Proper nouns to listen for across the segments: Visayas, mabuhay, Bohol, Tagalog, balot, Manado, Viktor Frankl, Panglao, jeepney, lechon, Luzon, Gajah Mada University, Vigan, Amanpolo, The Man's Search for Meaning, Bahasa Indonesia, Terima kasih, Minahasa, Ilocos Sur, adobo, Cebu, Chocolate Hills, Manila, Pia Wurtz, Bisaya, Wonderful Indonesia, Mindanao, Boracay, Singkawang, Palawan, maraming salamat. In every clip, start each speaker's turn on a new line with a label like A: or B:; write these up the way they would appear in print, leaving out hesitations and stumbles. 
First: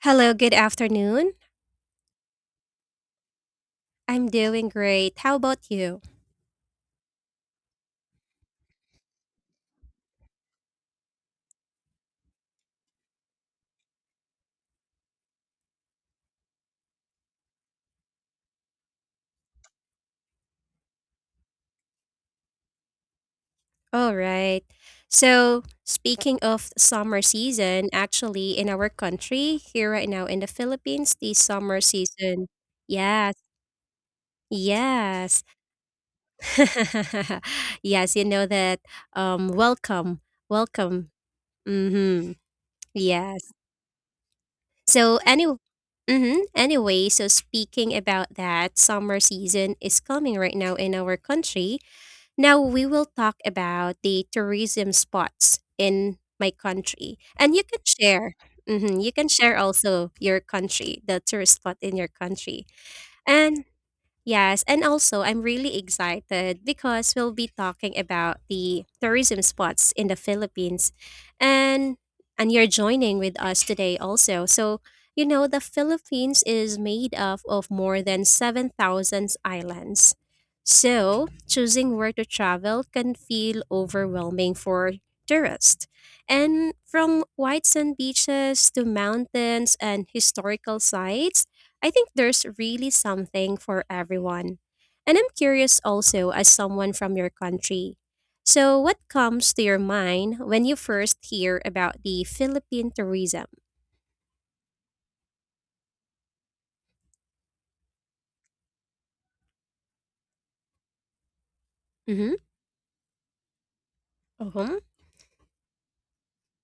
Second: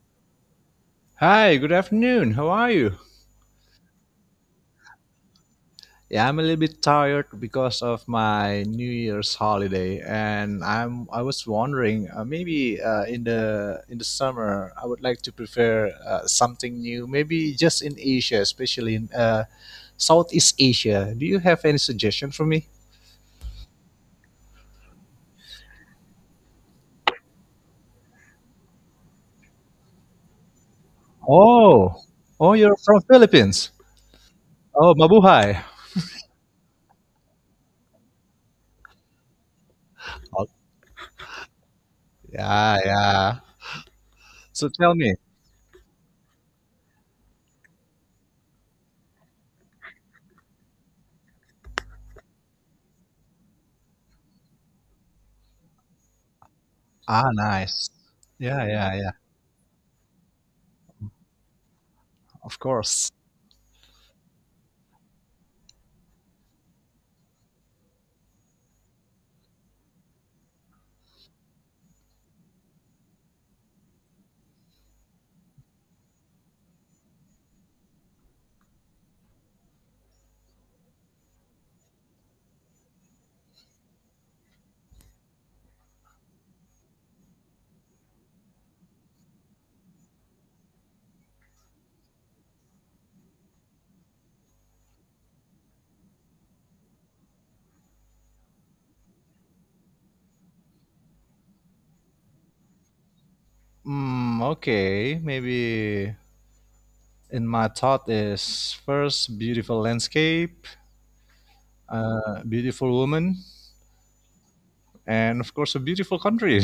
A: Hello, good afternoon.
B: Hi, good afternoon. How are you?
A: I'm doing great. How about you?
B: Yeah, I'm a little bit tired because of my New Year's holiday, and I was wondering maybe in the summer I would like to prepare something new, maybe just in Asia, especially in Southeast Asia. Do you have any suggestion for me?
A: All right. So, speaking of summer season, actually, in our country, here right now in the Philippines, the summer
B: Oh,
A: season.
B: oh, you're from
A: Yes,
B: Philippines. Oh,
A: yes.
B: mabuhay.
A: yes, you know that. Welcome,
B: Oh,
A: welcome. Mm-hmm.
B: yeah, yeah.
A: Yes.
B: So tell me.
A: So, anyway. Mm-hmm. Anyway, so speaking about that, summer season is coming right now in our country. Now we will talk about the tourism spots in my country,
B: Ah,
A: and you can
B: nice.
A: share.
B: Yeah, yeah,
A: Hmm,
B: yeah.
A: you can share also your country, the tourist spot in your
B: Of
A: country,
B: course.
A: and yes, and also I'm really excited because we'll be talking about the tourism spots in the Philippines. And and you're joining with us today also. So, you know, the Philippines is made up of more than 7,000 islands. So, choosing where to travel can feel overwhelming for tourists. And from white sand beaches to mountains and historical sites, I think there's really something for everyone. And I'm curious also, as someone from your country. So, what comes to your mind when you first hear about the Philippine tourism?
B: Okay, maybe in my thought is first beautiful landscape,
A: Mm-hmm.
B: beautiful woman,
A: Huh.
B: and of course a beautiful country.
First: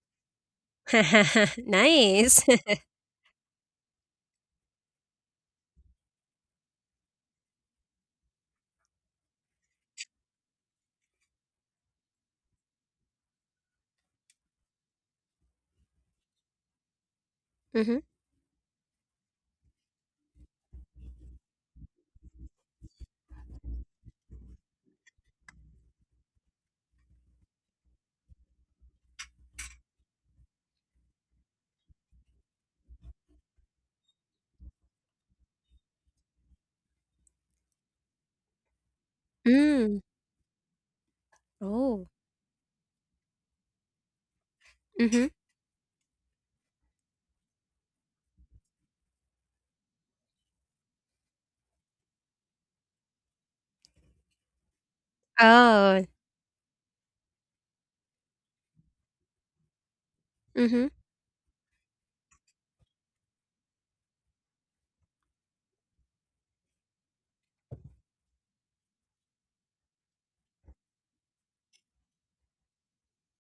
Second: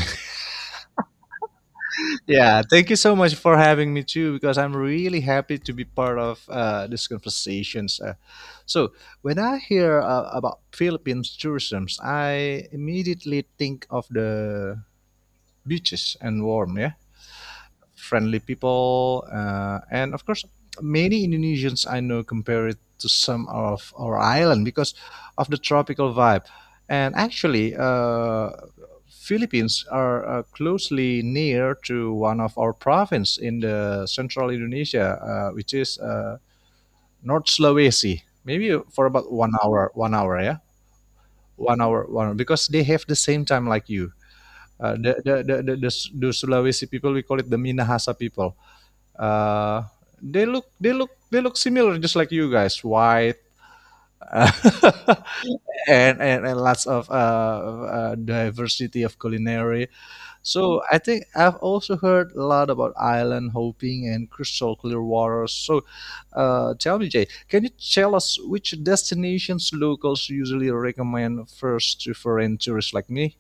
A: Nice.
B: Yeah, thank you so much for having me too, because I'm really happy to be part of these conversations. So when I hear about Philippines tourism, I immediately think of the beaches and warm. Yeah,
A: Mm-hmm.
B: friendly people, and of course, many Indonesians I know compare it to some of our island because of the tropical vibe. And actually, Philippines are closely near to one of our province in the central Indonesia, which is North Sulawesi. Maybe for about 1 hour,
A: Mm.
B: 1 hour, yeah, 1 hour,
A: Oh.
B: 1 hour, because they have the same time like you. Uh, the,
A: Mm-hmm.
B: the, the, the, the, the Sulawesi people, we call it the Minahasa people. Uh, they look similar, just like you guys, white, uh,
A: Oh.
B: and, and lots of diversity of culinary. So
A: Mm-hmm.
B: I think I've also heard a lot about island hopping and crystal clear waters. So tell me, Jay, can you tell us which destinations locals usually recommend first to foreign tourists like me?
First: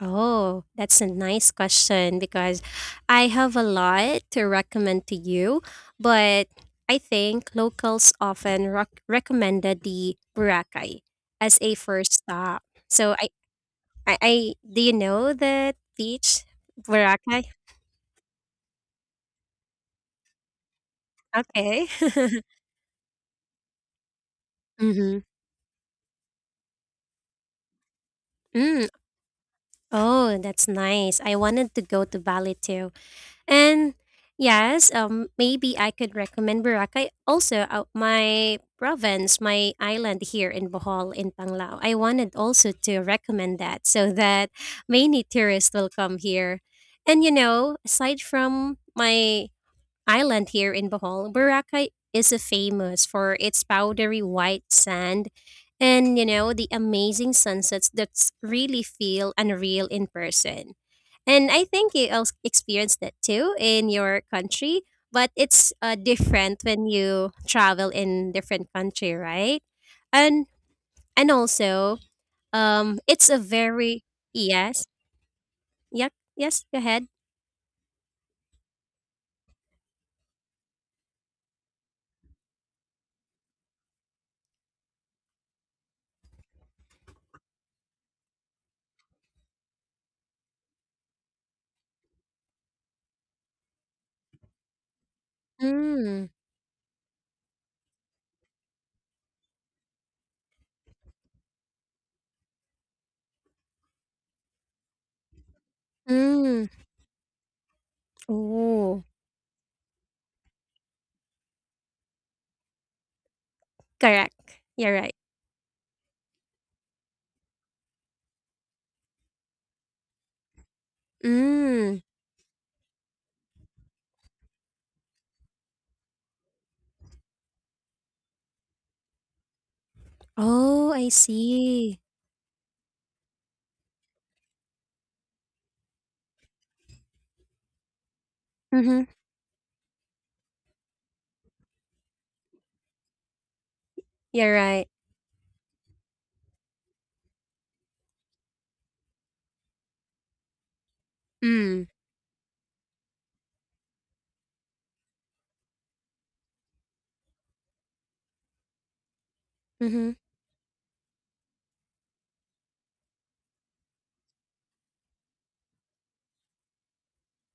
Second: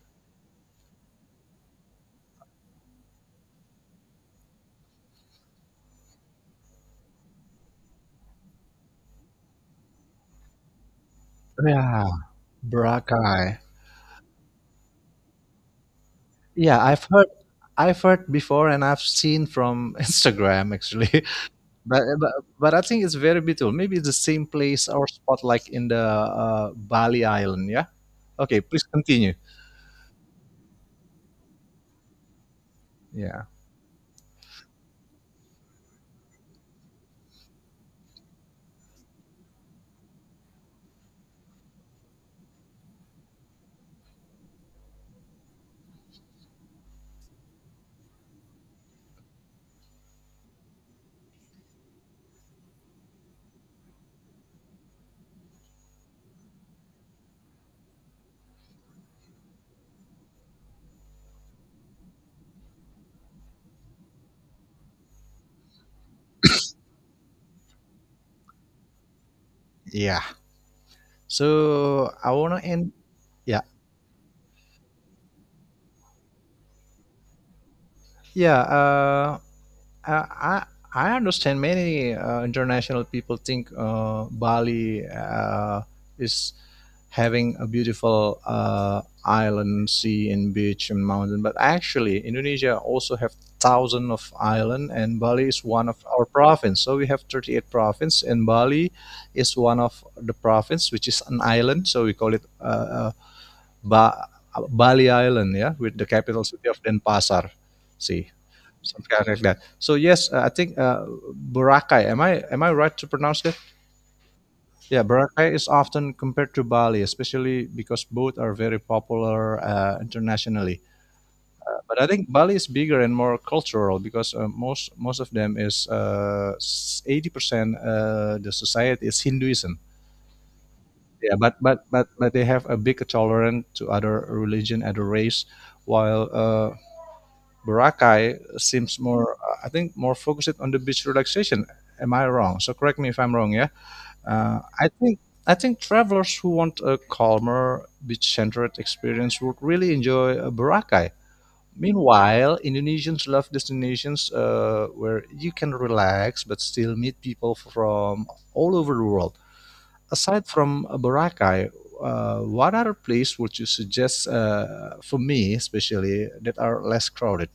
A: Oh, that's a nice question because I have a lot to recommend to you, but I think locals often recommended the Boracay as a
B: Yeah,
A: first stop. So I,
B: Boracay.
A: I, I do you know the beach
B: Yeah, I've heard
A: Boracay?
B: I've heard before and I've seen from Instagram actually.
A: Okay.
B: But, uh, but but I think it's very beautiful. Maybe it's the same place or
A: Mm-hmm.
B: spot like in the Bali Island. Yeah. Okay. Please
A: Mm.
B: continue.
A: Oh, that's nice. I wanted to go to Bali too.
B: Yeah.
A: And yes, maybe I could recommend Boracay. Also, my province, my island here in Bohol, in Panglao, I wanted also to recommend that so that many tourists will come here. And you know, aside from my island here in Bohol, Boracay is famous for its powdery white sand, and you know the amazing sunsets that really feel unreal in person, and I think you also experienced that too in your country, but it's different when you travel in different country, right?
B: Yeah.
A: And and also,
B: So I wanna end.
A: it's a
B: Yeah.
A: very yes, yep, yes. Go ahead.
B: Yeah. I I I understand many international people think Bali is having a beautiful island, sea, and beach and mountain. But actually, Indonesia also have thousands of island, and Bali is one of our
A: Mm,
B: province. So we have 38 provinces, and Bali is one of the province which is an island. So we call it uh, ba- Bali Island, yeah, with the capital city
A: mm.
B: of Denpasar. See,
A: Oh,
B: something like that. So yes, I think Boracay. Am I right to pronounce that?
A: correct. You're
B: Yeah,
A: right.
B: Boracay is often compared to Bali, especially because both are very popular internationally. But
A: Mm.
B: I think Bali is bigger and more cultural because uh, most of them is 80% the society is Hinduism.
A: Oh, I
B: Yeah, but but
A: see.
B: but but they have a big tolerance to other religion, other race, while Boracay seems
A: Mm-hmm.
B: more, I think, more focused on the beach relaxation. Am I wrong? So correct me if I'm wrong. Yeah.
A: You're
B: Uh,
A: right.
B: I think I think travelers who want a calmer, beach-centered experience would really enjoy Boracay.
A: Mm.
B: Meanwhile, Indonesians love destinations where you can relax but still meet people from all over the world.
A: Mm-hmm.
B: Aside from Boracay, what other place would you suggest for me, especially that are less crowded?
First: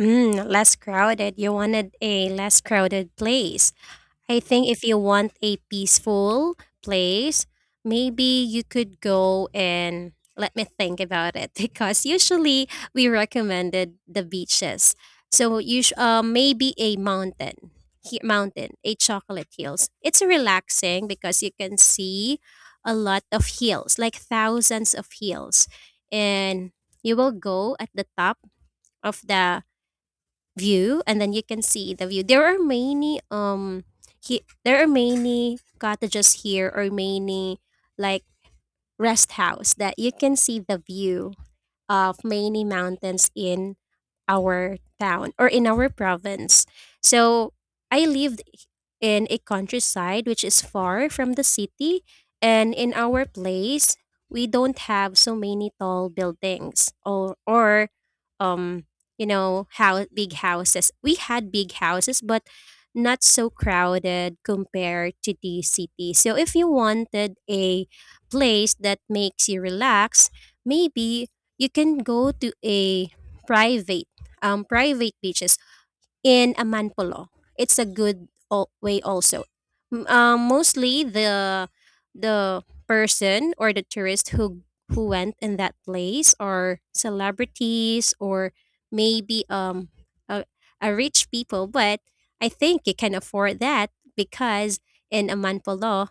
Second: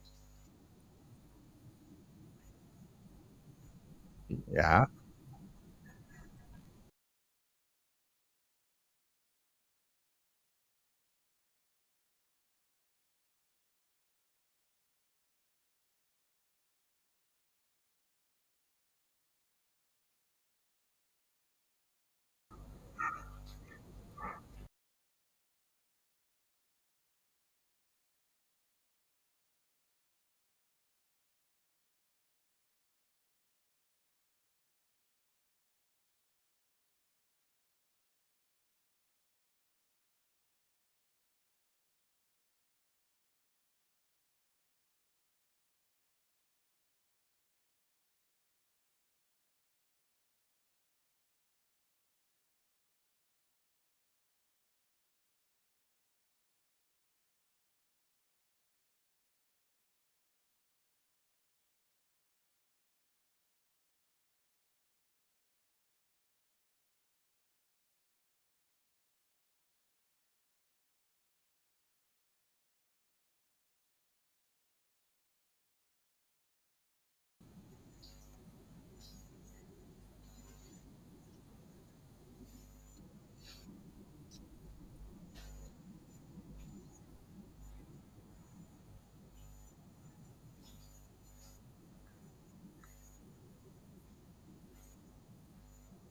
A: Mm, less crowded. You wanted a less crowded place. I think if
B: Yeah.
A: you want a peaceful place, maybe you could go and let me think about it because usually we recommended the beaches. So maybe a mountain, mountain, a chocolate hills. It's relaxing because you can see a lot of hills, like thousands of hills, and you will go at the top of the view, and then you can see the view. There are many he there are many cottages here or many like rest house that you can see the view of many mountains in our town or in our province. So I lived in a countryside which is far from the city, and in our place, we don't have so many tall buildings or um you know how big houses. We had big houses, but not so crowded compared to the city. So if you wanted a place that makes you relax, maybe you can go to a private private beaches in Amanpolo. It's a good way also. Mostly the person or the tourist who went in that place are celebrities or maybe a, a rich people, but I think you can afford that because in Amanpolo,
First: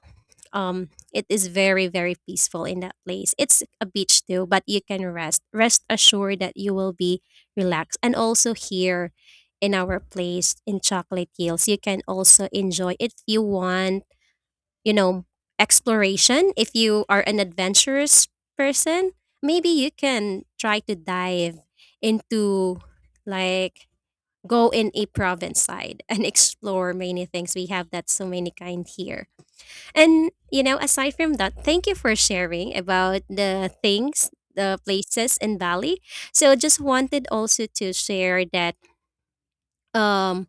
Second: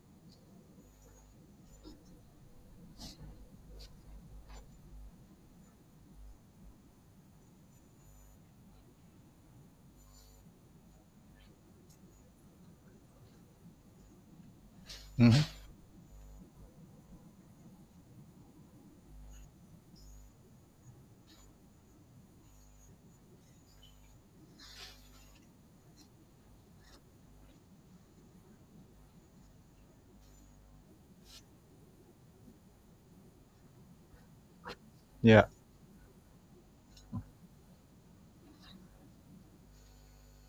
A: it is very very peaceful in that place. It's a beach too, but you can rest assured that you will be relaxed. And also here in our place in chocolate hills, you can also enjoy if you want, you know,
B: Mhm.
A: exploration if you are an adventurous person. Maybe you can try to dive into, like, go in a province side and explore many things. We have that so many kind here. And you know, aside from that, thank you for sharing about the things, the places
B: Yeah.
A: in Bali. So just wanted also to share that, um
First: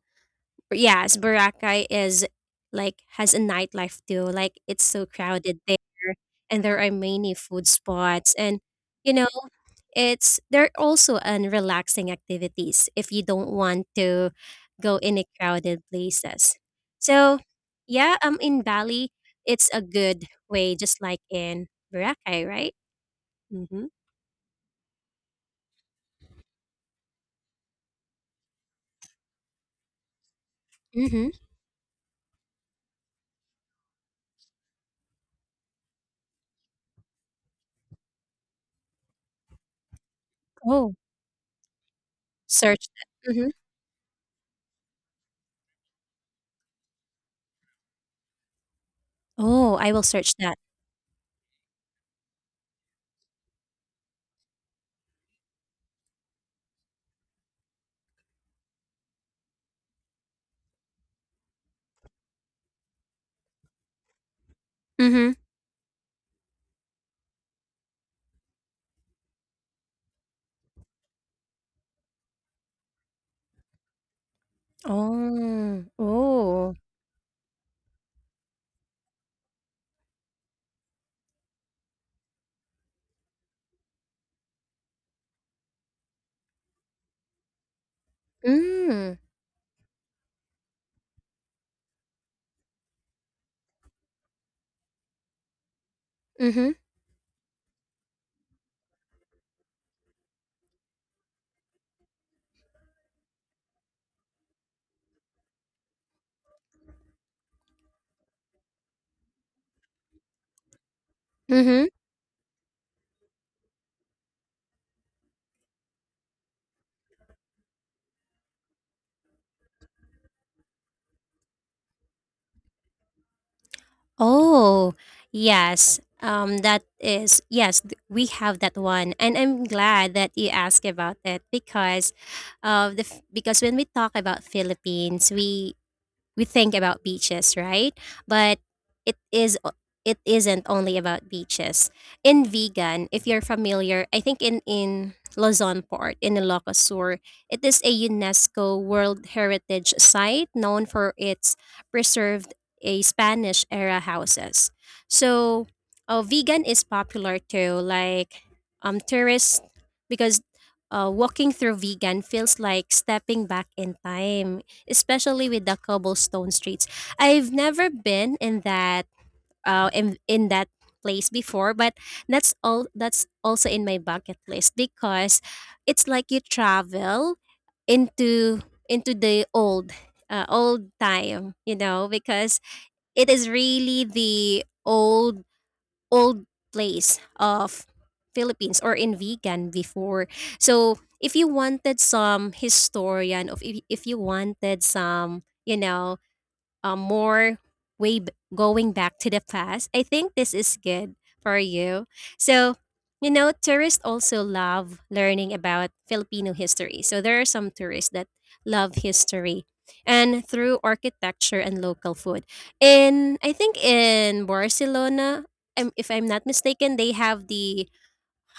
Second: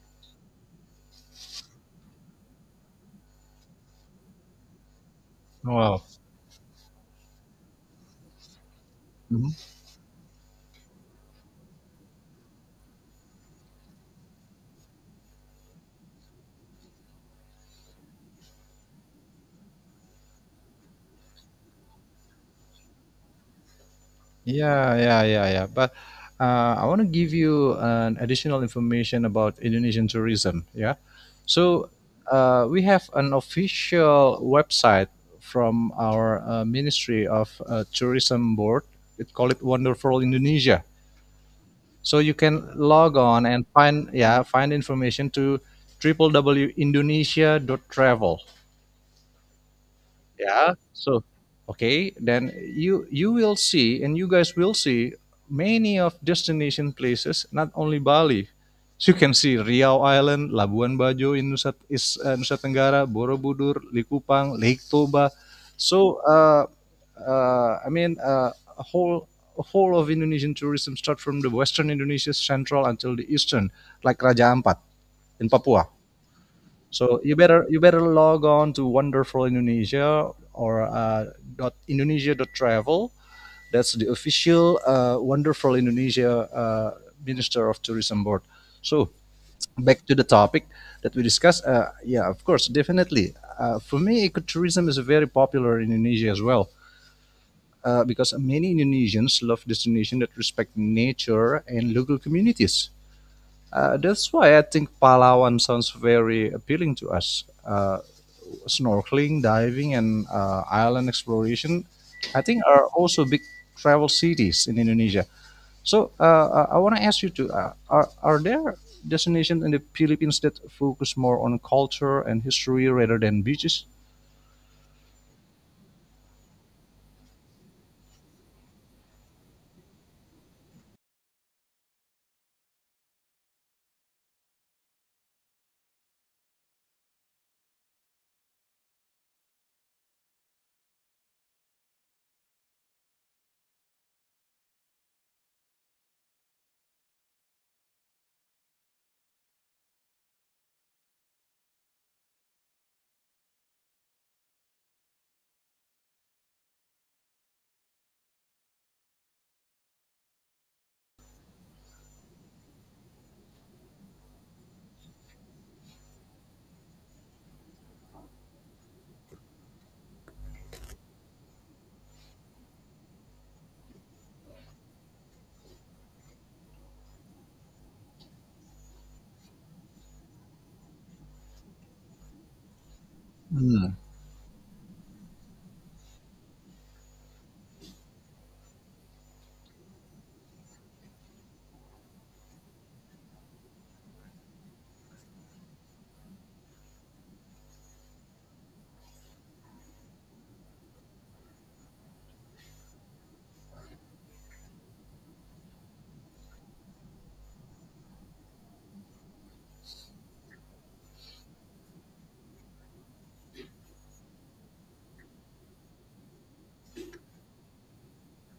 A: yes, Boracay is like has a nightlife too. Like it's so crowded there,
B: Wow.
A: and there are many food spots, and you know
B: Mm-hmm.
A: it's there are also an relaxing activities if you don't want to go in a crowded places. So yeah, in Bali it's a good way just like in Boracay, right? Mm-hmm.
B: Yeah, yeah, yeah, yeah. But I want to give you an additional information about Indonesian tourism. Yeah.
A: Mm-hmm.
B: So we have an official website from our Ministry of Tourism Board. It call it Wonderful Indonesia.
A: Oh,
B: So you can
A: search
B: log
A: that.
B: on
A: Mm-hmm.
B: and find yeah find information to www dot Indonesia dot travel,
A: Oh, I will search that.
B: yeah. So okay then you will see and you guys will see many of destination places, not only Bali. So you can see Riau Island, Labuan Bajo in Nusa Tenggara, Borobudur, Likupang, Lake Toba.
A: Mm-hmm.
B: So uh, uh, i mean uh, a whole a whole of Indonesian tourism start from the western Indonesia central until the eastern, like Raja Ampat in
A: Oh.
B: Papua.
A: Oh.
B: So you better log on to Wonderful Indonesia or dot Indonesia dot travel. That's the official Wonderful Indonesia Minister of Tourism Board. So
A: Mm.
B: back to the topic that we discussed. Yeah, of course, definitely. For me, ecotourism is very popular in Indonesia as well.
A: Mm-hmm.
B: Because many Indonesians love destinations that respect nature and local communities. That's why I think Palawan sounds very appealing to us. Snorkeling, diving, and island exploration,
A: Mm-hmm.
B: I think are also big travel cities in Indonesia. So I want to ask you to are there destinations in the Philippines that focus more on culture and history rather than beaches?
A: Oh, yes. That is, yes, we have that one. And I'm glad that you asked about it because of because when we talk about Philippines, we think about beaches, right? But it is o- it isn't only about beaches. In vegan, if you're familiar, I think in Luzon port in Ilocos Sur, it is a UNESCO World Heritage Site known for its preserved a Spanish era houses. So, vegan is popular too, like tourists, because walking through vegan feels like stepping back in time, especially with the cobblestone streets. I've never been in that in that place before, but that's all that's also in my bucket list because it's like you travel into into the old old time, you know, because it is
B: Hmm.
A: really the old old place of Philippines or in vegan before. So if you wanted some historian of if you wanted some, you know, more way going back to the past. I think this is good for you. So, you know, tourists also love learning about Filipino history. So there are some tourists that love history and through architecture and local food. In I think in Barcelona, if I'm not mistaken, they have the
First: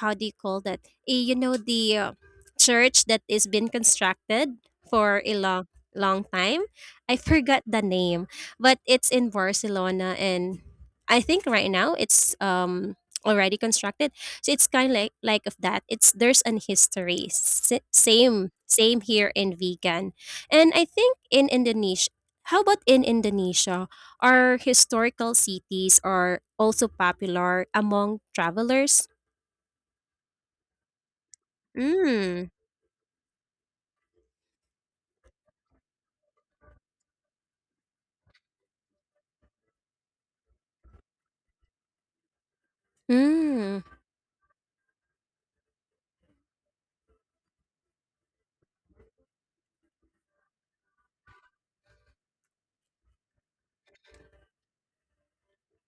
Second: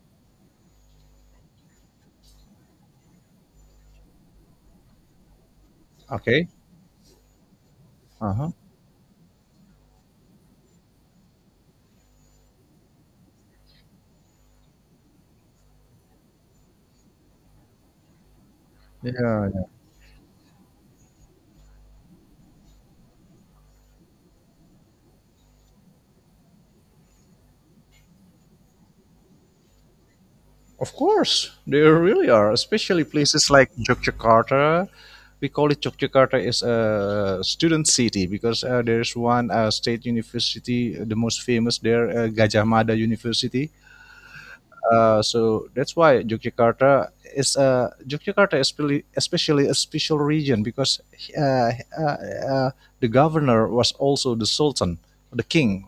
A: how do you call that? You know the church that is been constructed for a long long
B: Okay.
A: time. I forgot the name,
B: Uh huh.
A: but it's in Barcelona, and I think right now it's already constructed. So it's kind of like of that. It's there's an history. Same same
B: Yeah,
A: here in vegan, and I think in Indonesia. How about in Indonesia? Are historical cities are also popular among travelers?
B: of course, they really
A: Hmm.
B: are, especially places like Yogyakarta. We call it Yogyakarta is a student city because there's one state university, the most famous there, Gajah Mada University.
A: Mm.
B: So that's why Yogyakarta is really- especially a special region because uh, uh, uh, the governor was also the sultan, the king,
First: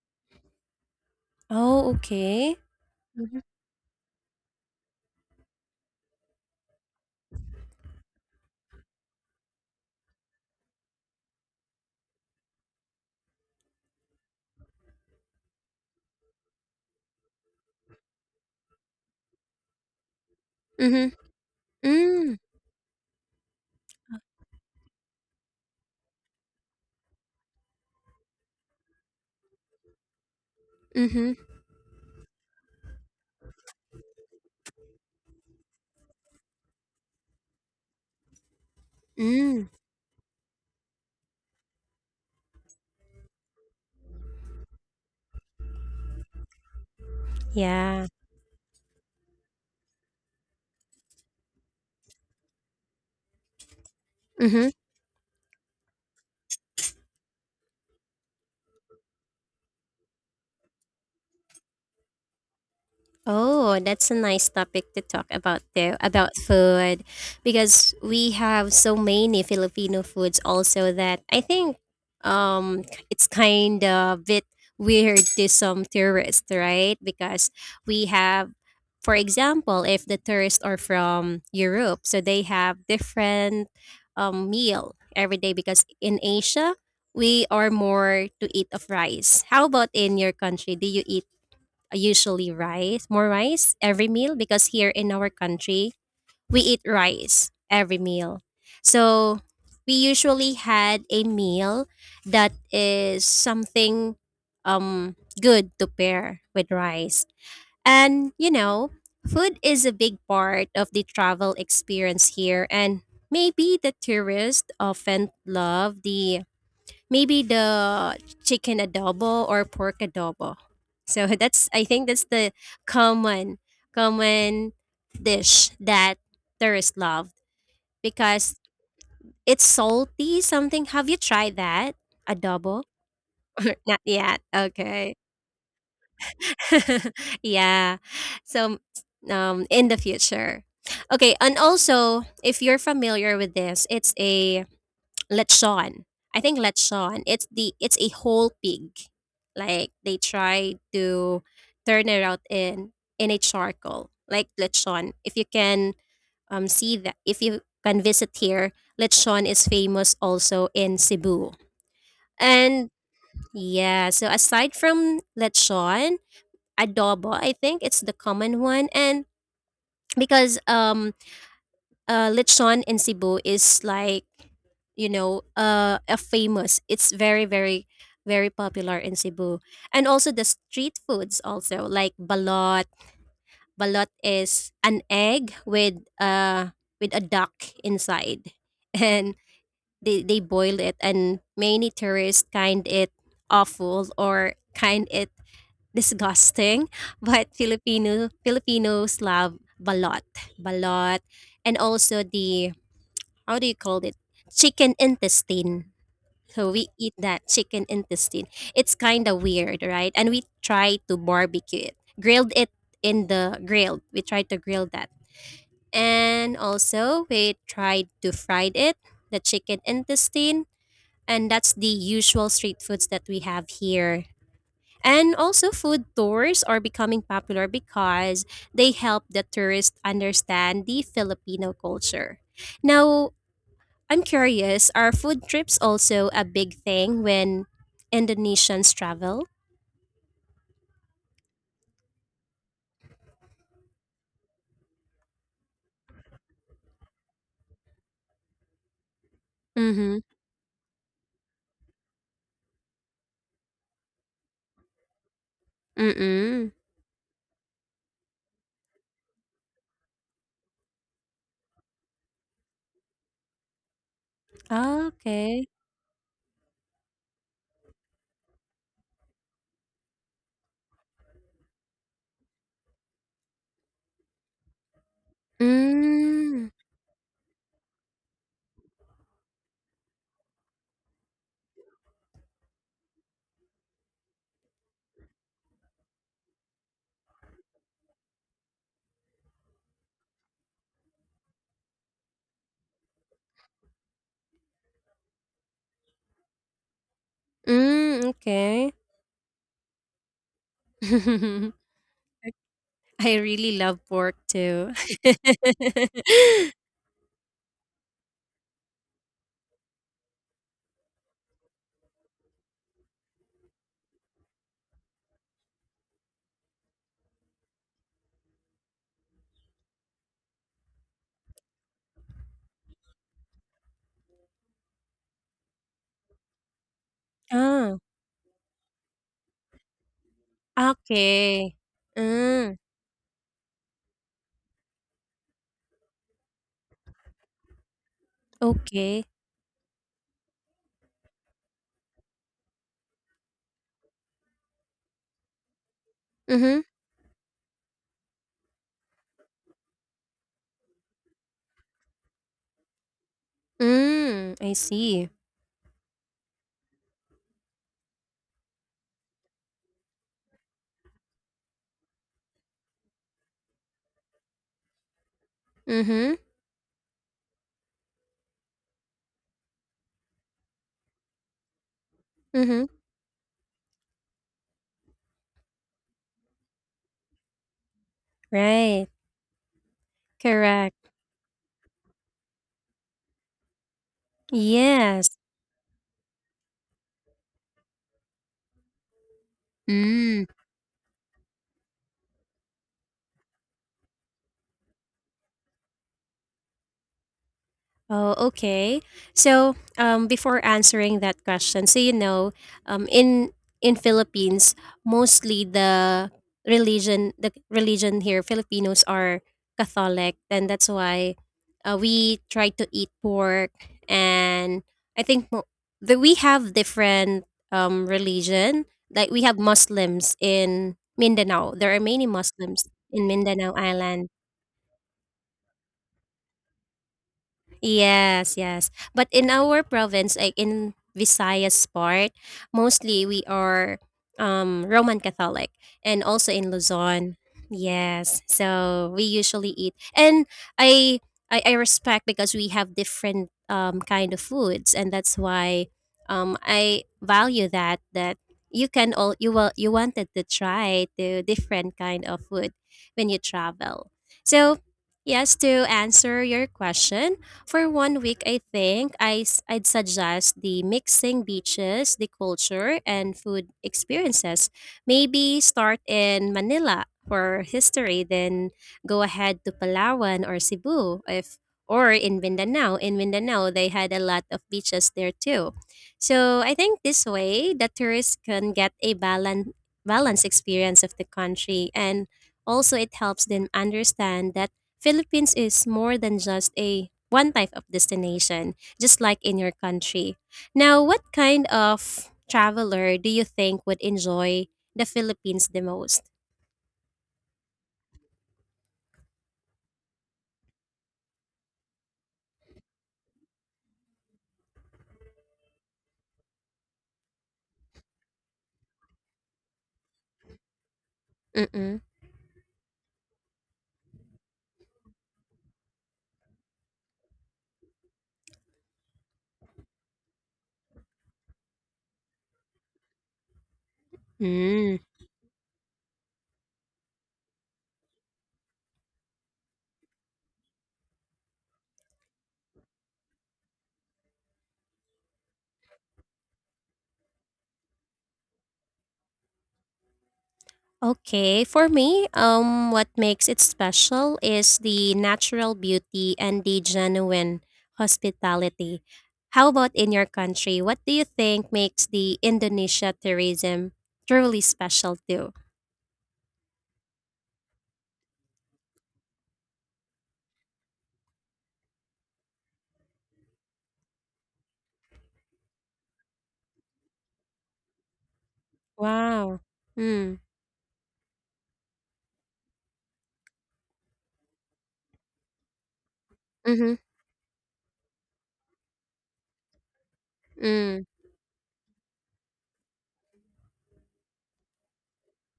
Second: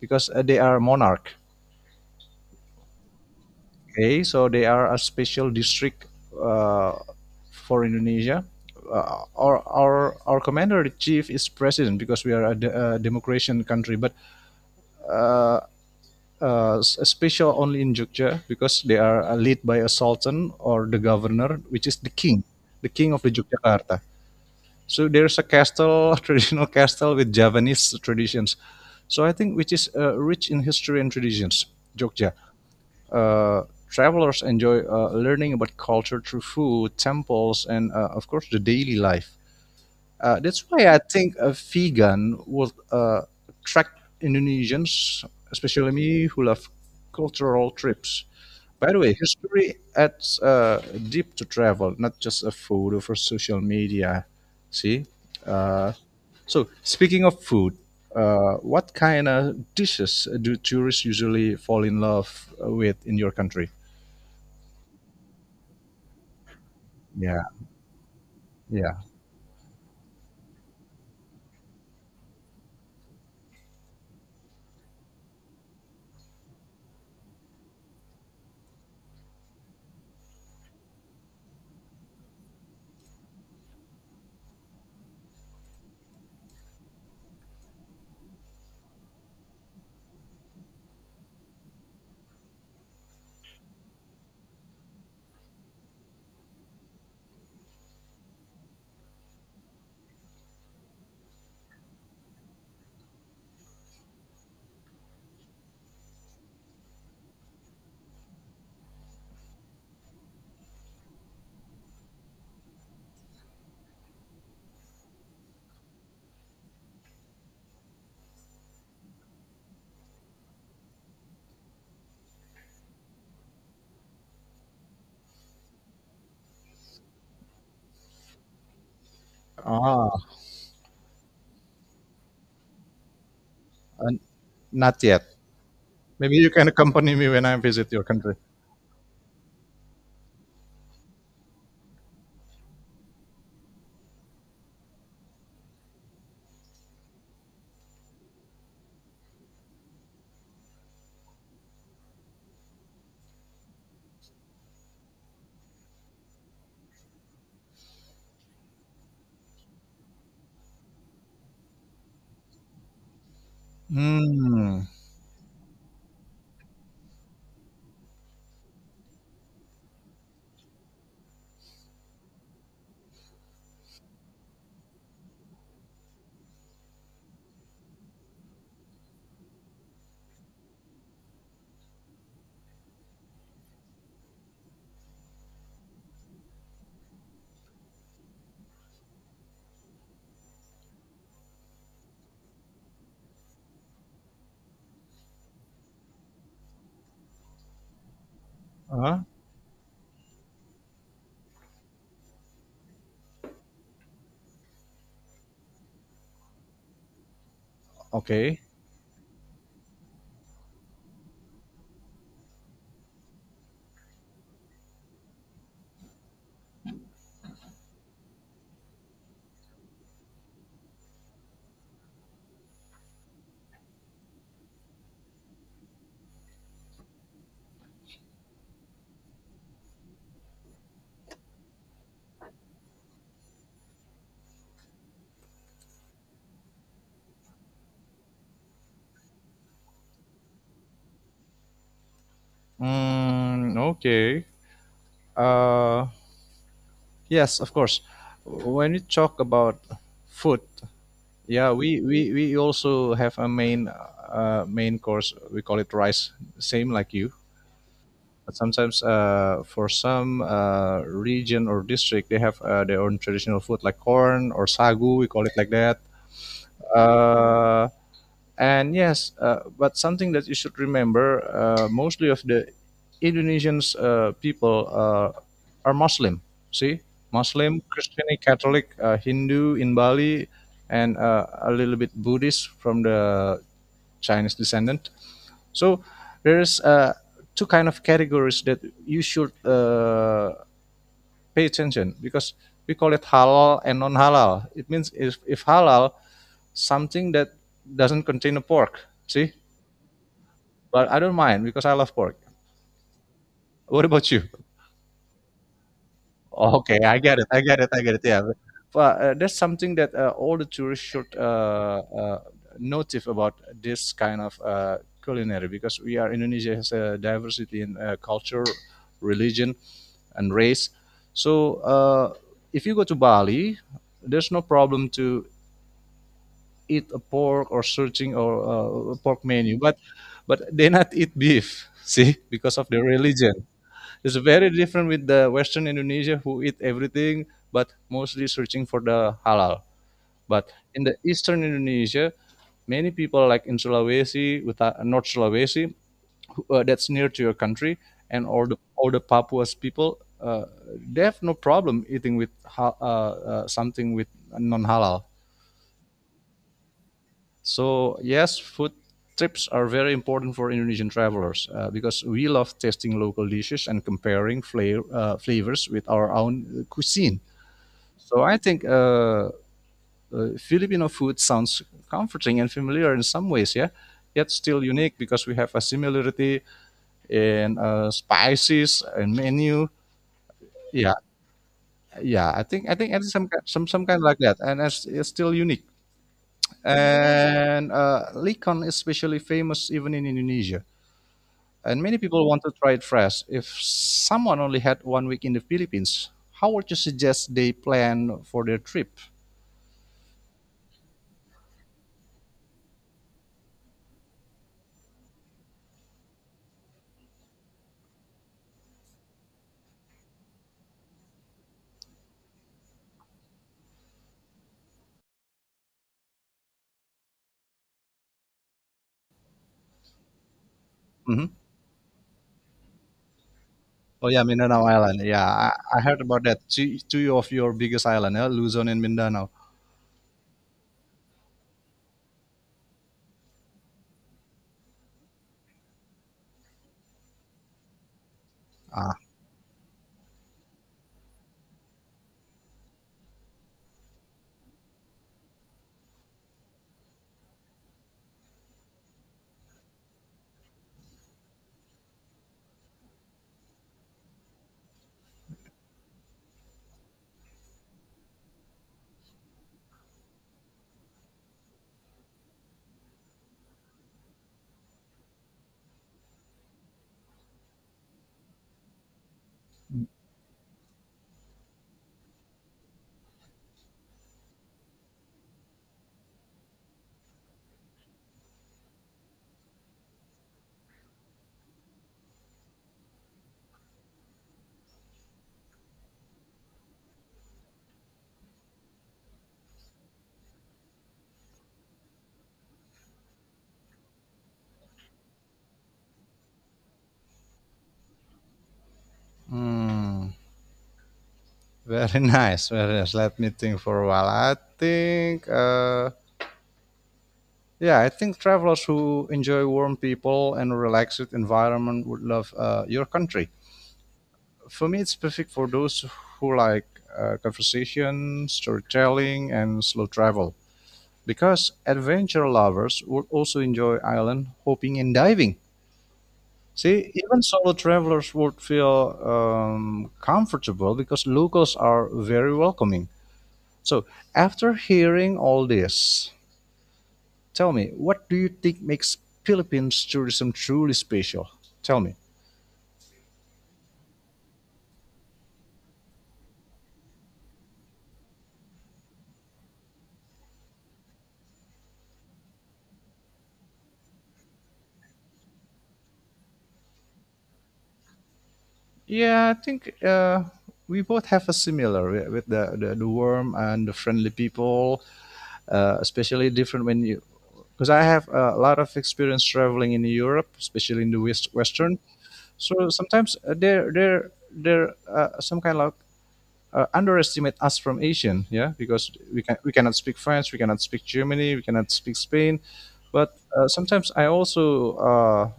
B: because they are monarch.
A: Oh, okay. Mhm.
B: Okay, so they are a special district uh, for Indonesia. Our commander in chief is president because we are a, de- a democratic country, but special only in Jogja because they are led by a sultan or the
A: Mhm.
B: governor, which is
A: Mm.
B: the king of the Yogyakarta. So there's a castle, traditional castle with Javanese traditions. So I think which is rich in history and
A: Mhm.
B: traditions, Jogja. Uh, travelers enjoy learning about culture through food, temples, and of course the daily life.
A: Mm.
B: That's why I think a vegan would attract Indonesians, especially me, who love cultural
A: Yeah.
B: trips. By the way, history adds deep to travel, not just a photo for social media.
A: Mhm.
B: See? Uh, so, speaking of food, what kind of dishes do tourists usually fall in love with in your country?
A: Oh, that's a nice topic to talk about though, about food,
B: Yeah,
A: because we have
B: yeah.
A: so many Filipino foods also that I think um it's kind of bit weird to some tourists, right? Because we have, for example, if the tourists are from Europe, so they have different meal every day, because in Asia we are more to eat of rice. How about in your country? Do you eat usually rice, more rice every meal, because here in our country, we eat rice every meal. So we usually had a meal that is something good to pair with rice. And you know, food is a big part of the travel experience here, and maybe the tourists often love the chicken adobo or pork adobo. So that's I think that's the common common dish that tourists love because it's
B: Ah,
A: salty something. Have you tried that? Adobo? Not
B: and
A: yet.
B: not
A: Okay.
B: yet. Maybe you can accompany me when I visit
A: Yeah.
B: your country.
A: So in the future. Okay, and also if you're familiar with this, it's a lechon. I think lechon. It's the it's a whole pig. Like they try to turn it out in a charcoal, like lechon. If you can see that, if you can visit here, lechon is famous also in Cebu. And yeah, so aside
B: Hmm.
A: from lechon, adobo, I think it's the common one, and because lechon in Cebu is like, you know, a famous. It's very very very popular in Cebu, and also the street foods also like balot. Balot is an egg with a duck inside, and they boil it, and many tourists kind it awful or kind it disgusting, but
B: Uh,
A: Filipinos love balot balot, and also the how do you call it? Chicken intestine. So we eat that chicken intestine.
B: okay.
A: It's kind of weird, right? And we try to barbecue it, grilled it in the grill. We tried to grill that, and also we tried to fry it, the chicken intestine, and that's the usual street foods that we have here. And also, food tours are becoming popular because they help the tourists understand the Filipino culture. Now, I'm curious, are food trips also a big thing when Indonesians travel?
B: Okay. Uh, yes, of course. When we talk about
A: Mm-hmm.
B: food, yeah, we also have a main main course. We call it rice,
A: Mm-mm.
B: same like you. But sometimes, for some region or district, they have their own traditional food like corn or
A: Ah,
B: sagu. We call it
A: okay.
B: like that. Uh, And yes, but something that you should remember, mostly of the Indonesians people are Muslim.
A: Mm.
B: See, Muslim, Christian, Catholic, Hindu in Bali, and a little bit Buddhist from the Chinese descendant. So there is two kind of categories that you should pay attention because we call it halal and non halal. It means if halal, something that doesn't
A: Mm,
B: contain a
A: okay.
B: pork. See, but I don't mind because I love pork.
A: I really love
B: What about
A: pork
B: you?
A: too.
B: Okay, I get it. I get it. I get it. Yeah, but that's something that all the tourists should notice about this kind of culinary because we are Indonesia has a diversity in culture, religion, and race. So if you go to Bali, there's no problem to eat a pork or
A: Ah,
B: searching or a pork menu, but they not eat
A: okay.
B: beef. See,
A: Mm,
B: because of their religion. It's very different with the Western Indonesia who eat everything, but mostly searching for
A: okay.
B: the halal. But in the Eastern Indonesia, many people like in Sulawesi, with North Sulawesi, who-
A: Mm-hmm.
B: that's near to your country, and all the Papua's people, they have no problem eating with something with
A: Mm. I
B: non halal.
A: see.
B: So yes, food trips are very important for Indonesian travelers because we love tasting local dishes and comparing flavors with our
A: Mm-hmm.
B: own cuisine. So I think Filipino food sounds comforting and
A: Mm-hmm.
B: familiar in some ways, yeah, yet still unique because we have a similarity in spices
A: Right.
B: and menu.
A: Correct.
B: Yeah, yeah. I think it's some ki- some kind like that, and it's
A: Yes.
B: still unique. And Likon is especially famous even in
A: Mm.
B: Indonesia and many people want to try it fresh. If someone only had 1 week in the Philippines, how would you suggest they
A: Oh,
B: plan for their
A: okay.
B: trip?
A: So, before answering that question, so you know, um, in in Philippines, mostly the religion here, Filipinos are Catholic, and that's why we try to eat pork. And I think mo- that we have different religion. Like we have Muslims in
B: Hmm.
A: Mindanao. There are many Muslims in Mindanao
B: Oh
A: Island.
B: yeah, Mindanao Island. Yeah, I heard about that. Two, two of your biggest island, yeah?
A: Yes,
B: Luzon
A: yes.
B: and
A: But
B: Mindanao.
A: in our province, like in Visayas part, mostly we are Roman Catholic and also in Luzon. Yes.
B: Ah,
A: So we usually eat and I I respect because we have different kind of foods, and that's why I value that you can all you will you wanted to try the different kind of food when you travel. So yes, to answer your question, for 1 week, I think I'd suggest the mixing beaches, the culture, and food experiences. Maybe start in Manila for history, then go ahead to Palawan or Cebu if or in Mindanao. In Mindanao, they had a lot of beaches there too. So I think this way, the tourists can get a balanced experience of the country, and also it helps them understand that Philippines is more than just a one type of destination, just like in your country. Now, what kind of traveler do you think would enjoy the Philippines the most?
B: hmm. Very nice. Very nice. Let me think for a while. I think, yeah, I think travelers who enjoy warm people and relaxed
A: Mm-mm.
B: environment would love your country. For me, it's perfect for those who like conversation, storytelling, and slow travel. Because adventure lovers would also enjoy island
A: Mm.
B: hopping and diving. See, even solo travelers would feel comfortable because locals are very welcoming. So, after hearing all this, tell me, what do you think makes Philippines tourism truly special?
A: Okay, for
B: Tell me.
A: me, what makes it special is the natural beauty and the genuine hospitality. How about in your country? What do you think makes the Indonesia tourism truly special too?
B: Yeah, I think we both have a similar with the warm and the friendly people, especially different when you because I have a lot of experience
A: Wow.
B: traveling in
A: Mm.
B: Europe, especially in the West Western. So sometimes they're some kind of
A: Mhm.
B: underestimate us from Asian, yeah, because we cannot speak French, we cannot
A: Mm.
B: speak Germany, we cannot speak Spain, but sometimes I also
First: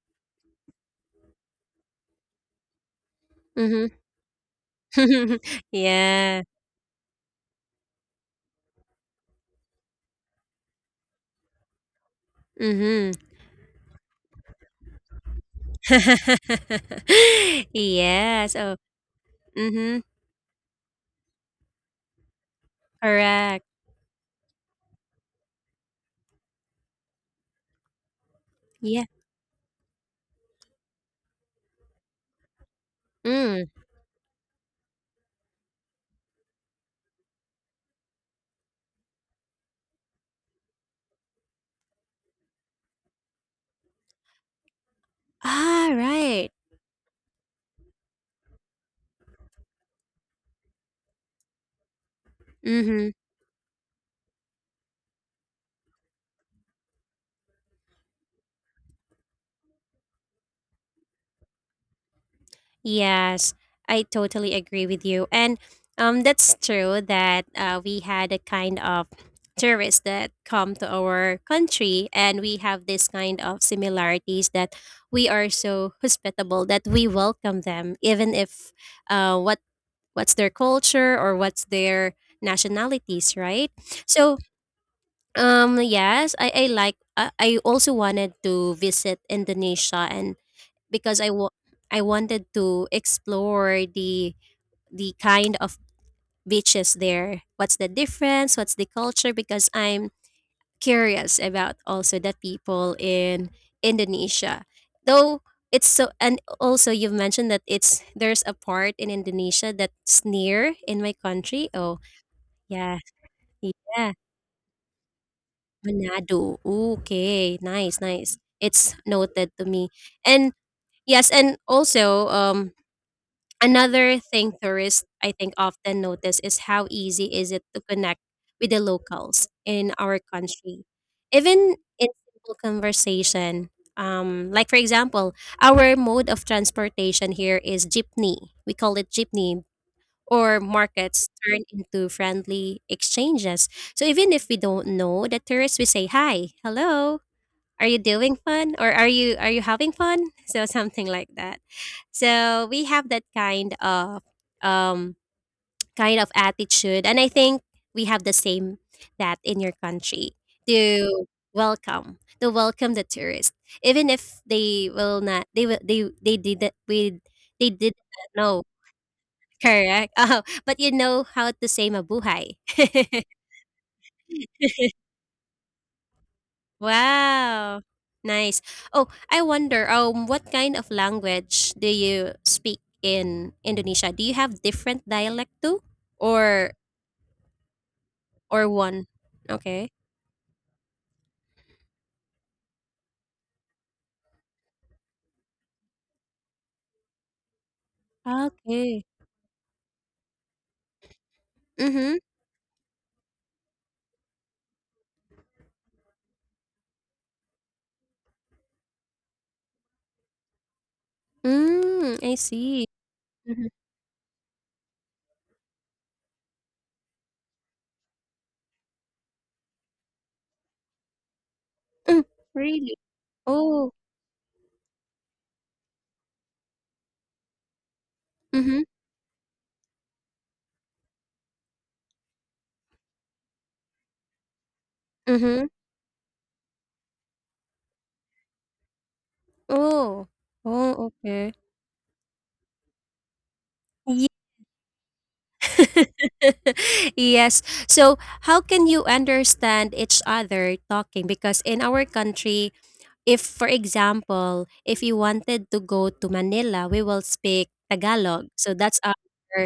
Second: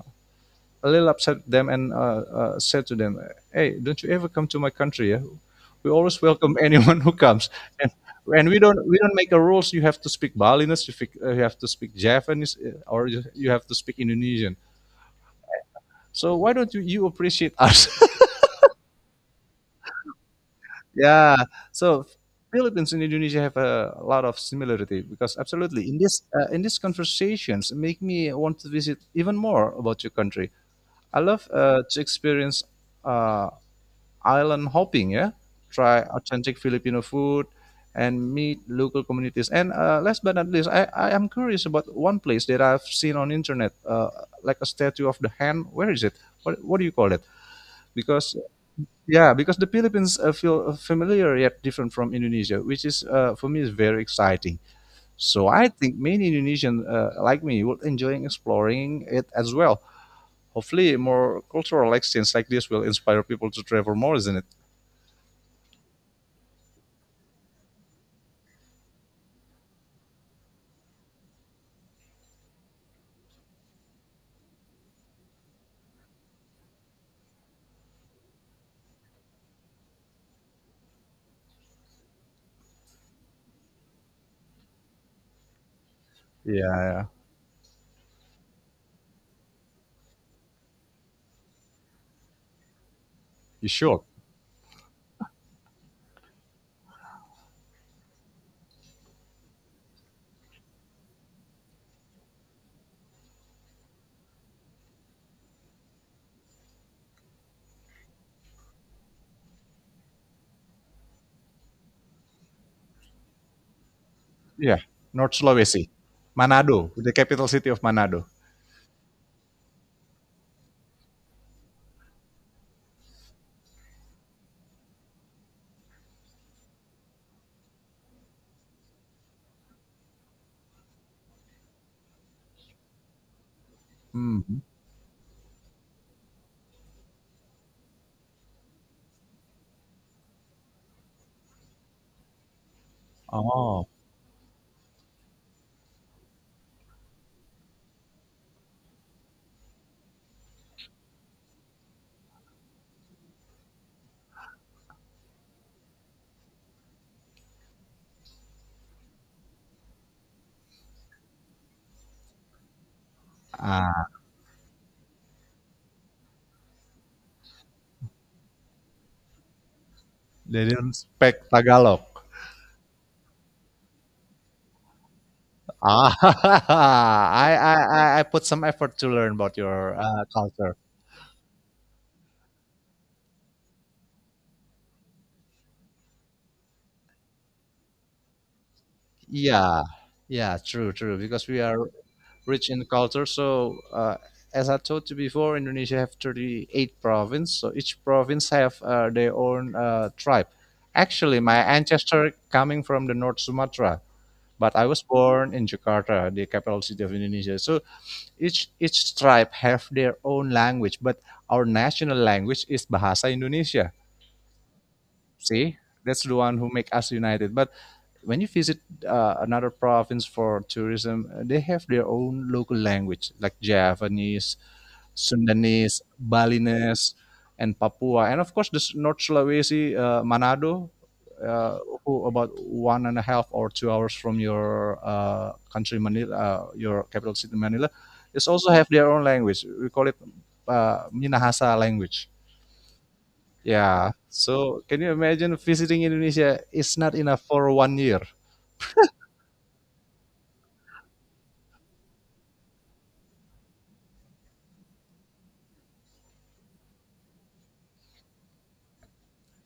B: a little upset them and said to them, "Hey,
A: Mhm.
B: don't you ever come to my country? Yeah? We always
A: Yeah.
B: welcome anyone who comes, and, and we don't make a rules. You have to speak Balinese, you, speak, you have to speak Japanese, or
A: Mhm.
B: you have to speak Indonesian. So why don't you appreciate us?"
A: Yeah, so mhm,
B: Yeah. So Philippines and Indonesia have
A: correct.
B: a lot of similarity because absolutely in this in these conversations make me want to visit
A: Yeah.
B: even more about your country. I love to experience uh,
A: Mm.
B: island hopping. Yeah, try authentic Filipino food and meet local communities. And last but not least, I am curious about one place that I've seen on internet, like a statue of the hand.
A: Ah,
B: Where is it?
A: right.
B: What do you call it? Because yeah, because the Philippines feel familiar yet different from Indonesia, which is
A: Mhm.
B: for me is very exciting. So I think many Indonesians like me will enjoy exploring it as well. Hopefully more cultural exchange like this will inspire people
A: Yes,
B: to travel
A: I
B: more, isn't it?
A: totally agree with you, and that's true that, we had a kind of tourists that come to our country, and we have this kind of similarities that we are so hospitable that we welcome them even if, uh, what what's their culture or what's their nationalities, right? So, yes, I,
B: Yeah,
A: I like,
B: yeah.
A: I, I also wanted to visit Indonesia, and because I wanted to
B: You
A: explore
B: should.
A: the kind of beaches there. What's the difference? What's the culture? Because I'm curious about also the people in Indonesia. Though it's so, and also you've mentioned that it's there's a part in Indonesia that's near in my country. Oh, yeah, yeah,
B: Yeah, North Sulawesi.
A: Manado.
B: Manado, the capital
A: Okay,
B: city of
A: nice,
B: Manado.
A: nice. It's noted to me. And yes, and also another thing tourists I think often notice is how easy is it to connect with the locals in our country. Even in simple conversation,
B: Hmm.
A: like for example, our mode of transportation here is jeepney. We call it jeepney or markets turn into friendly exchanges.
B: Oh.
A: So even if we don't know the tourists, we say, "Hi, hello, are you doing fun?" or " are you having fun?" So something like that. So we have that um, kind of attitude, and I think we have the same that in your country to welcome the tourist, even
B: Ah,
A: if they will not they will they did that we they did not know. Correct. Oh,
B: they
A: but
B: didn't
A: you know
B: speak
A: how to say
B: Tagalog.
A: mabuhay.
B: Ah,
A: Wow.
B: I put
A: Nice.
B: some effort to
A: Oh,
B: learn
A: I
B: about
A: wonder,
B: your
A: what
B: culture.
A: kind of language do you speak in Indonesia? Do you have different dialect too? Or or one?
B: Yeah,
A: Okay.
B: yeah, true, true. Because we are rich in culture, so as I told you before, Indonesia have 38 province. So each province have
A: Okay.
B: their own tribe. Actually, my
A: Mm-hmm.
B: ancestor coming from the North Sumatra, but I was born in Jakarta, the capital city of Indonesia. So each tribe have their own language, but our national
A: Mm, I
B: language
A: see.
B: is Bahasa
A: Mm-hmm.
B: Indonesia. See, that's the one who make us united. But when you visit another province for tourism, they have their
A: Mm,
B: own local
A: really?
B: language like
A: Oh.
B: Javanese, Sundanese, Balinese, and Papua, and of course
A: Mm-hmm.
B: this North Sulawesi, Manado, uh, who about one and a half or 2 hours from your
A: Mm-hmm.
B: country, Manila, your capital city, Manila. They also have their own language. We call it
A: Oh. Oh, okay.
B: Minahasa language. Yeah. So can you imagine visiting Indonesia is not enough
A: Yes.
B: for one
A: So,
B: year?
A: how can you understand each other talking? Because in our country, if, for example, if you wanted to go to Manila, we will speak Tagalog. So that's our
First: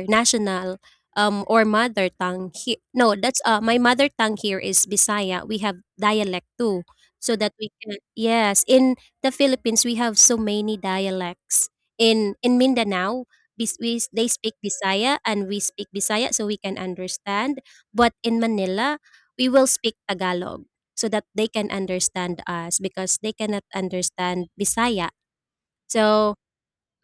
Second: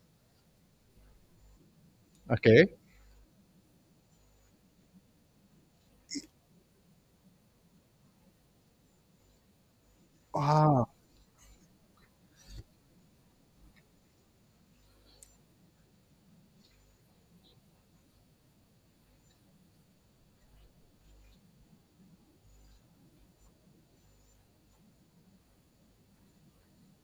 A: national or mother tongue
B: Okay.
A: here. No, that's my mother tongue here is Bisaya. We have dialect too. So that we can, yes, in the Philippines, we have so many
B: Wow.
A: dialects. In Mindanao, they speak Bisaya and we speak Bisaya so we can understand. But in Manila, we will speak Tagalog so that they can understand us because they cannot understand Bisaya. So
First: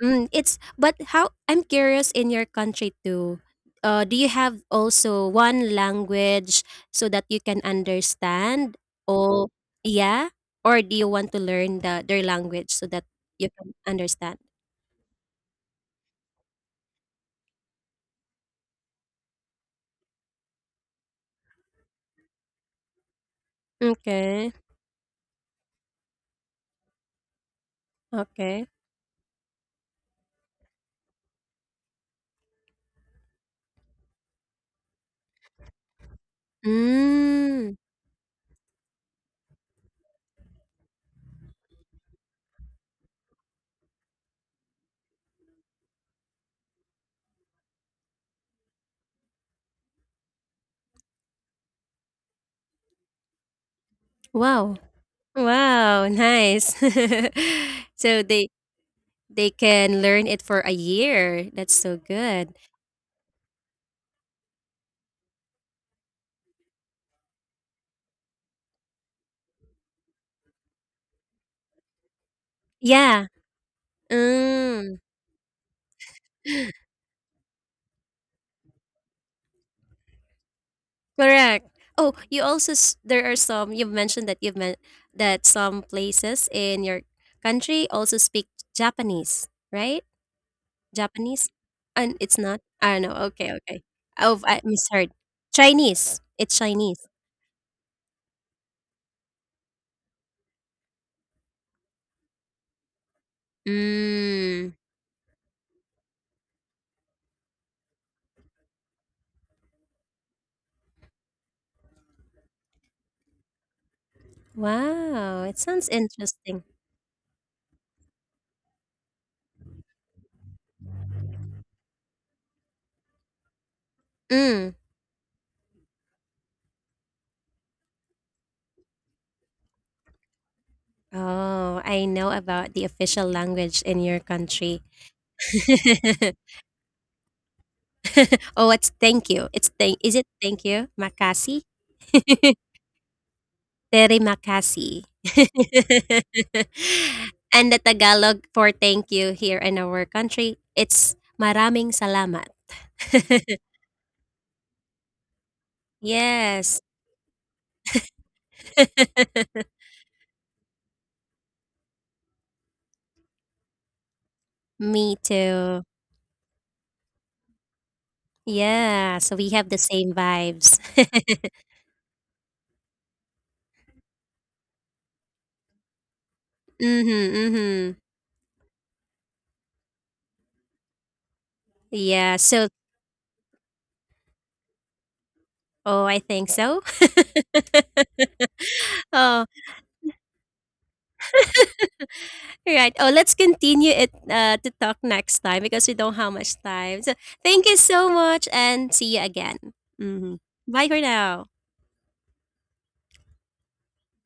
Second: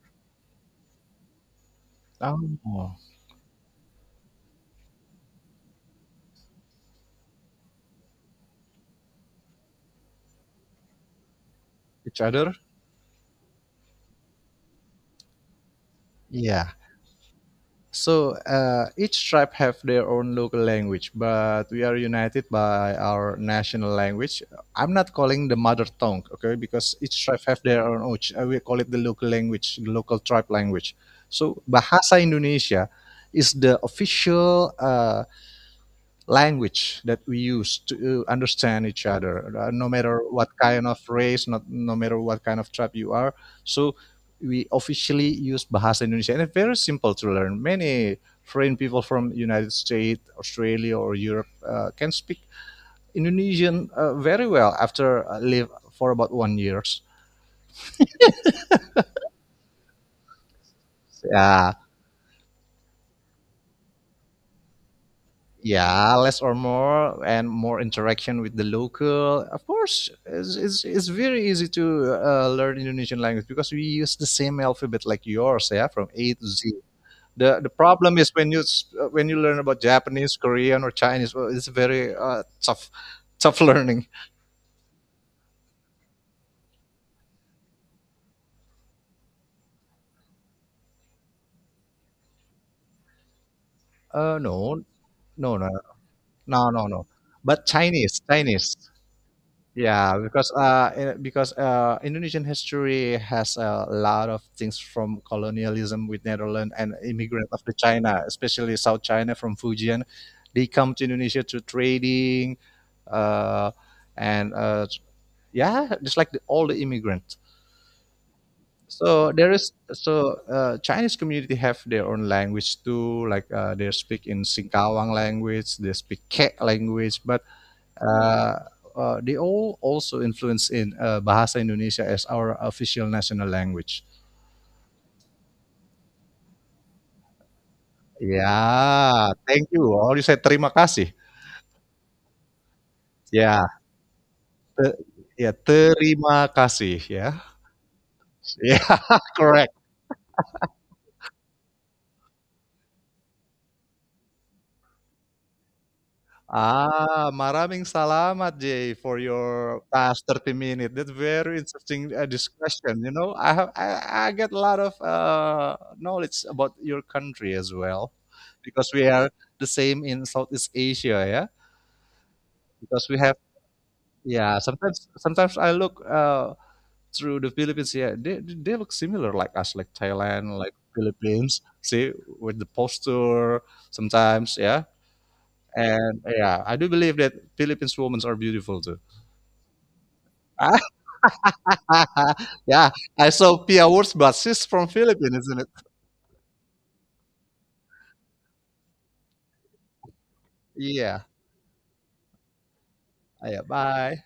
A: mm, it's but how I'm curious in your country
B: Oh.
A: too. Do you have also one language so that you can understand? Or yeah, or do you want to learn the
B: Each
A: their
B: other?
A: language so that you can understand?
B: Yeah. So each tribe have their own local language, but we are united by our national language.
A: Okay.
B: I'm not calling the mother tongue, okay, because each tribe have their own. Which, we
A: Okay.
B: call it the local language, the local tribe language. So bahasa Indonesia is the official language that we
A: Mm.
B: use to understand each other, no matter what kind of race, not no matter what kind of tribe you are. So we officially use Bahasa Indonesia, and it's very simple to learn. Many foreign people from United States, Australia, or Europe can speak Indonesian very
A: Wow.
B: well after live
A: Wow.
B: for about one
A: Nice.
B: years.
A: So they can learn it for a year.
B: Yeah,
A: That's so good.
B: yeah, less or more and more interaction with the local, of course it's very easy to learn Indonesian
A: Yeah.
B: language because we use the same
A: Mm,
B: alphabet like yours, yeah, from A to Z. The problem is when you when you learn about Japanese, Korean, or Chinese, well, it's
A: correct.
B: very tough.
A: There are
B: Tough
A: some you've
B: learning.
A: mentioned that you've meant that some places in your country also speak Japanese, right? Japanese, and it's not. I don't know. Okay, okay. Oh, I
B: No
A: misheard.
B: no no
A: Chinese. It's
B: no no
A: Chinese.
B: no But Chinese, Yeah, because because Indonesian history has a lot of
A: Mm.
B: things from colonialism with Netherlands and immigrant of the China, especially South China from Fujian. They come to Indonesia to trading, uh, and
A: Wow, it sounds
B: yeah, just like
A: interesting.
B: all the immigrants. So there is so Chinese community have their own language too. Like they speak in
A: Mm.
B: Singkawang language, they speak Kek language, but Uh, they all also influence in Bahasa
A: Oh,
B: Indonesia
A: I
B: as
A: know
B: our
A: about the
B: official
A: official
B: national
A: language in
B: language.
A: your country.
B: Ya,
A: Oh, it's thank you. It's
B: thank you.
A: thank,
B: Oh,
A: is
B: you
A: it
B: said
A: thank
B: terima
A: you?
B: kasih.
A: Makasi?
B: Ya,
A: Terima
B: te
A: kasih.
B: ya terima kasih ya.
A: And the Tagalog for
B: Ya,
A: thank you here
B: correct.
A: in our country, it's maraming salamat. Yes.
B: Ah, maraming salamat, Jay, for your past 30 minutes. That's very interesting discussion. You know, I get a lot of
A: Me too.
B: knowledge about your country as well, because we
A: Yeah,
B: are
A: so we
B: the
A: have the
B: same
A: same
B: in Southeast
A: vibes.
B: Asia, yeah. Because we have, yeah, sometimes I look
A: Mhm,
B: through the Philippines,
A: mhm.
B: yeah, they look similar like us, like Thailand, like Philippines, see,
A: Yeah,
B: with the
A: so
B: posture sometimes, yeah.
A: oh, I
B: And
A: think
B: yeah, I
A: so.
B: do believe that Philippines women are beautiful too.
A: Oh,
B: Yeah,
A: right. Oh,
B: I
A: let's
B: saw Pia
A: continue it
B: Wurtz, but she's
A: to
B: from
A: talk
B: Philippines,
A: next
B: isn't
A: time
B: it?
A: because we don't have much time. So thank you so much and see you again. Hmm. Bye for
B: Yeah,
A: now.
B: yeah, bye.